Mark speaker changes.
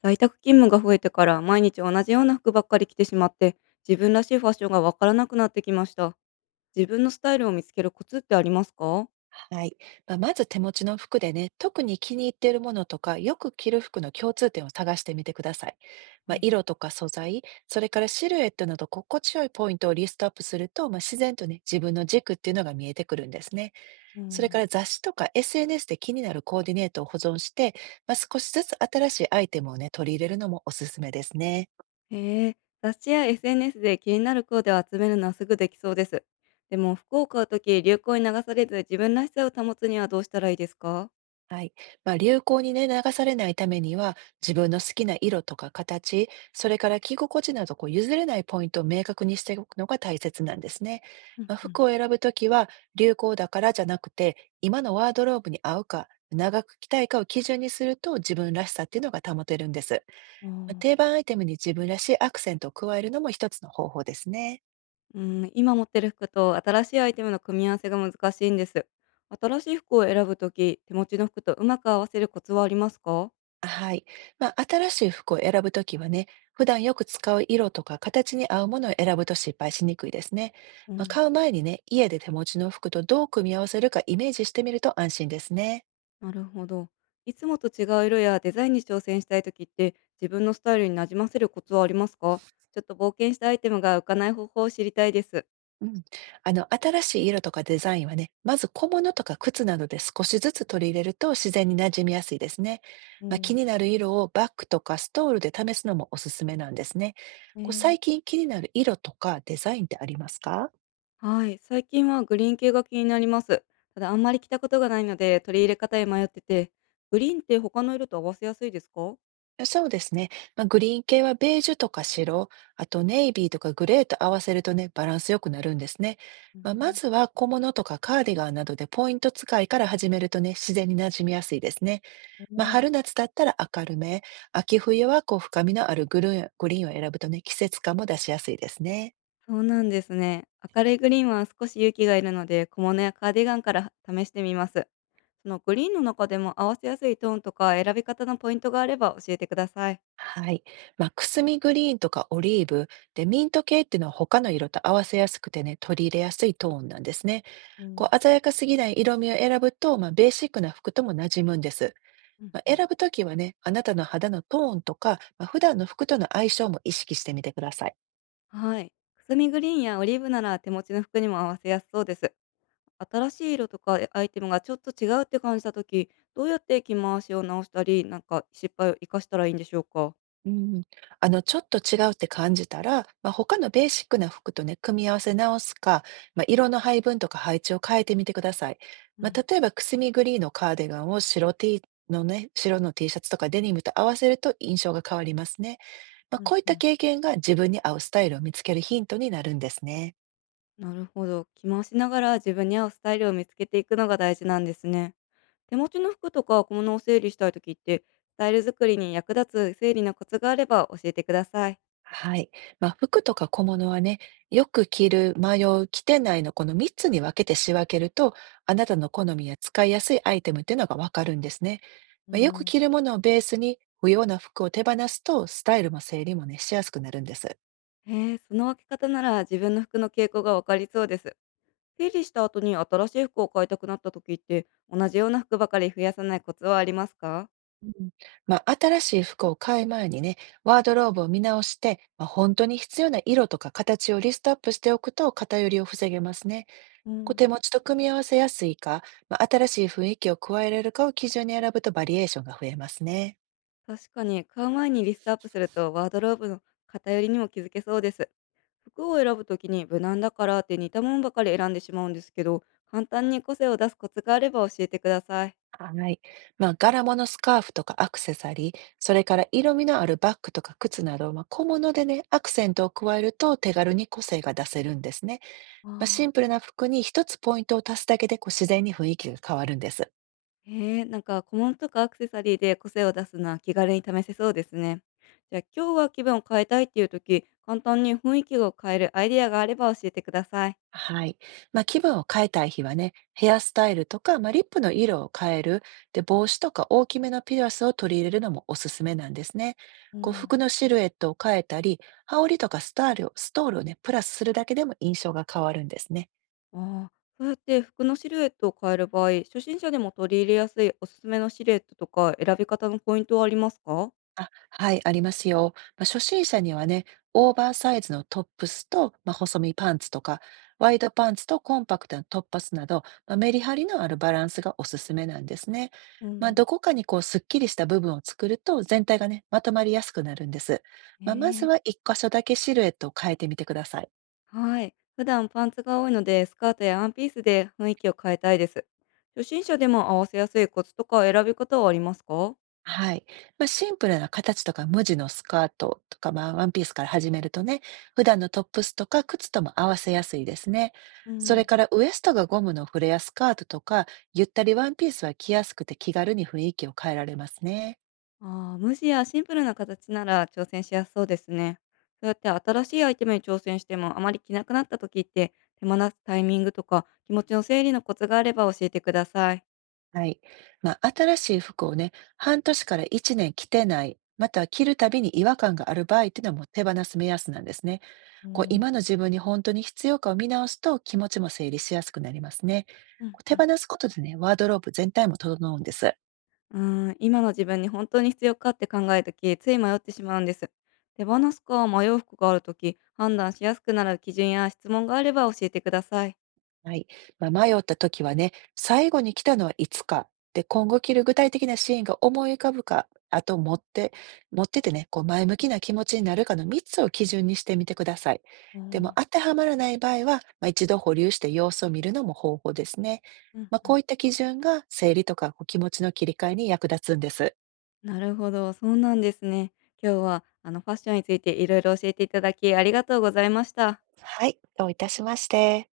Speaker 1: 在宅勤務が増えてから毎日同じような服ばっかり着てしまって、自分らしいファッションがわからなくなってきました。自分のスタイルを見つけるコツってありますか？
Speaker 2: はい。まず手持ちの服でね、特に気に入っているものとか、よく着る服の共通点を探してみてください。
Speaker 1: はい。
Speaker 2: 色とか素材、それからシルエットなど心地よいポイントをリストアップすると、自然とね、自分の軸っていうのが見えてくるんですね。
Speaker 1: う
Speaker 2: それか
Speaker 1: ん。
Speaker 2: ら雑誌とか SNS で気になるコーディネートを保存して、少しずつ新しいアイテムをね、取り入れるのもおすすめですね。
Speaker 1: へえ。雑誌や SNS で気になるコーデを集めるのはすぐできそうです。でも服を買うとき流行に流されず自分らしさを保つにはどうしたらいいですか？
Speaker 2: はい。流行にね、流されないためには、自分の好きな色とか形、それから着心地など、譲れないポイントを明確にしておくのが大切なんですね。
Speaker 1: うんう
Speaker 2: 服
Speaker 1: ん。
Speaker 2: を選ぶときは、流行だからじゃなくて、今のワードローブに合うか、長く着たいかを基準にすると、自分らしさっていうのが保てるんです。
Speaker 1: あ
Speaker 2: 定
Speaker 1: あ。
Speaker 2: 番アイテムに自分らしいアクセントを加えるのも一つの方法ですね。
Speaker 1: うん、今持ってる服と新しいアイテムの組み合わせが難しいんです。新しい服を選ぶとき手持ちの服とうまく合わせるコツはありますか？
Speaker 2: はい。新しい服を選ぶときはね、普段よく使う色とか形に合うものを選ぶと失敗しにくいですね。
Speaker 1: うん。
Speaker 2: 買う前にね、家で手持ちの服とどう組み合わせるかイメージしてみると安心ですね。
Speaker 1: なるほど。いつもと違う色やデザインに挑戦したい時って、自分のスタイルになじませるコツはありますか？ちょっと冒険したアイテムが浮かない方法を知りたいです。
Speaker 2: うん。新しい色とかデザインはね、まず小物とか靴などで少しずつ取り入れると自然に馴染みやすいですね。
Speaker 1: う
Speaker 2: 気
Speaker 1: ん。
Speaker 2: になる色をバッグとかストールで試すのもおすすめなんですね。最
Speaker 1: ね。
Speaker 2: 近気になる色とかデザインってありますか？
Speaker 1: はい。最近はグリーン系が気になります。ただあんまり着たことがないので取り入れ方へ迷ってて、グリーンって他の色と合わせやすいですか？
Speaker 2: そうですね。グリーン系はベージュとか白、あとネイビーとかグレーと合わせるとね、バランスよくなるんですね。
Speaker 1: う
Speaker 2: ま
Speaker 1: ん。
Speaker 2: ずは小物とかカーディガンなどでポイント使いから始めるとね、自然に馴染みやすいですね。春夏だったら明るめ、秋冬はこう深みのあるグリーンを選ぶとね、季節感も出しやすいですね。
Speaker 1: そうなんですね。明るいグリーンは少し勇気がいるので、小物やカーディガンから試してみます。そのグリーンの中でも合わせやすいトーンとか選び方のポイントがあれば教えてください。
Speaker 2: はい。くすみグリーンとかオリーブ、で、ミント系っていうのは他の色と合わせやすくてね、取り入れやすいトーンなんですね。
Speaker 1: う
Speaker 2: こ
Speaker 1: ん。
Speaker 2: う鮮やかすぎない色味を選ぶと、ベーシックな服とも馴染むんです。
Speaker 1: うんうん。
Speaker 2: 選ぶときはね、あなたの肌のトーンとか、普段の服との相性も意識してみてください。
Speaker 1: はい。くすみグリーンやオリーブなら手持ちの服にも合わせやすそうです。新しい色とかアイテムがちょっと違うって感じた時、どうやって着回しを直したり、なんか失敗を生かしたらいいんでしょうか。
Speaker 2: うん、ちょっと違うって感じたら、他のベーシックな服とね、組み合わせ直すか、色の配分とか配置を変えてみてください。
Speaker 1: うん。
Speaker 2: 例えば、くすみグリーンのカーディガンを白 T のね、白の T シャツとかデニムと合わせると印象が変わりますね。
Speaker 1: う
Speaker 2: こ
Speaker 1: ん。
Speaker 2: ういっ
Speaker 1: う
Speaker 2: た
Speaker 1: ん。
Speaker 2: 経験が自分に合うスタイルを見つけるヒントになるんですね。
Speaker 1: なるほど。着回しながら自分に合うスタイルを見つけていくのが大事なんですね。手持ちの服とか小物を整理したい時って、スタイル作りに役立つ整理のコツがあれば教えてください。
Speaker 2: はい。服とか小物はね、よく着る、迷う、着てないのこの3つに分けて仕分けると、あなたの好みや使いやすいアイテムっていうのがわかるんですね。
Speaker 1: う
Speaker 2: よく
Speaker 1: ん。
Speaker 2: 着るものをベースに不要な服を手放すと、スタイルも整理もね、しやすくなるんです。
Speaker 1: へえ、その分け方なら自分の服の傾向がわかりそうです。整理した後に新しい服を買いたくなった時って、同じような服ばかり増やさないコツはありますか？
Speaker 2: うん、新しい服を買う前にね、ワードローブを見直して、本当に必要な色とか形をリストアップしておくと偏りを防げますね。
Speaker 1: う
Speaker 2: お
Speaker 1: ん。
Speaker 2: 手持ちと組み合わせやすいか、新しい雰囲気を加えられるかを基準に選ぶとバリエーションが増えますね。
Speaker 1: 確かに、買う前にリストアップするとワードローブの偏りにも気づけそうです。服を選ぶときに無難だからって似たものばかり選んでしまうんですけど、簡単に個性を出すコツがあれば教えてください。
Speaker 2: はい。柄物スカーフとかアクセサリー、それから色味のあるバッグとか靴など、小物でね、アクセントを加えると手軽に個性が出せるんですね。シン
Speaker 1: あ
Speaker 2: プ
Speaker 1: あ。
Speaker 2: ルな服に一つポイントを足すだけでこう自然に雰囲気が変わるんです。
Speaker 1: へえ、なんか小物とかアクセサリーで個性を出すのは気軽に試せそうですね。じゃあ今日は気分を変えたいっていう時、簡単に雰囲気を変えるアイデアがあれば教えてください。
Speaker 2: はい。気分を変えたい日はね、ヘアスタイルとか、リップの色を変える、で、帽子とか大きめのピアスを取り入れるのもおすすめなんですね。
Speaker 1: う
Speaker 2: こう
Speaker 1: ん。
Speaker 2: 服のシルエットを変えたり、羽織とかストールをね、プラスするだけでも印象が変わるんですね。
Speaker 1: ああ、そうやって服のシルエットを変える場合、初心者でも取り入れやすいおすすめのシルエットとか選び方のポイントはありますか？
Speaker 2: あ、はい、ありますよ。初心者にはね、オーバーサイズのトップスと、細身パンツとか、ワイドパンツとコンパクトなトッパスなど、メリハリのあるバランスがおすすめなんですね。
Speaker 1: う
Speaker 2: ど
Speaker 1: ん。
Speaker 2: こかにこうすっきりした部分を作ると全体がね、まとまりやすくなるんです。まず
Speaker 1: え
Speaker 2: は
Speaker 1: え。
Speaker 2: 一箇所だけシルエットを変えてみてください。
Speaker 1: はい。普段パンツが多いので、スカートやワンピースで雰囲気を変えたいです。初心者でも合わせやすいコツとか選び方はありますか？
Speaker 2: はい。シンプルな形とか無地のスカートとか、ワンピースから始めるとね、普段のトップスとか靴とも合わせやすいですね。
Speaker 1: う
Speaker 2: それ
Speaker 1: ん。
Speaker 2: からウエストがゴムのフレアスカートとか、ゆったりワンピースは着やすくて気軽に雰囲気を変えられますね。
Speaker 1: ああ、無地やシンプルな形なら挑戦しやすそうですね。そうやって新しいアイテムに挑戦してもあまり着なくなった時って、手放すタイミングとか気持ちの整理のコツがあれば教えてください。
Speaker 2: はい。新しい服をね、半年から1年着てない、または着るたびに違和感がある場合っていうのはもう手放す目安なんですね。
Speaker 1: う
Speaker 2: こう今
Speaker 1: ん。
Speaker 2: の自分に本当に必要かを見直すと気持ちも整理しやすくなりますね。
Speaker 1: うん
Speaker 2: こう手
Speaker 1: うん。
Speaker 2: 放すことでね、ワードローブ全体も整うんです。
Speaker 1: うーん、今の自分に本当に必要かって考えた時つい迷ってしまうんです。手放すか迷う服がある時判断しやすくなる基準や質問があれば教えてください。
Speaker 2: はい。迷った時はね、最後に来たのはいつか。で、今後着る具体的なシーンが思い浮かぶか、あと持っててね、こう前向きな気持ちになるかの3つを基準にしてみてください。
Speaker 1: う
Speaker 2: でも
Speaker 1: ん
Speaker 2: 当てはまらない場合は、一度保留して様子を見るのも方法ですね。
Speaker 1: うんう
Speaker 2: こう
Speaker 1: ん。
Speaker 2: いった基準が整理とかこう気持ちの切り替えに役立つんです。
Speaker 1: なるほど、そうなんですね。今日はファッションについていろいろ教えていただきありがとうございました。
Speaker 2: はい、どういたしまして。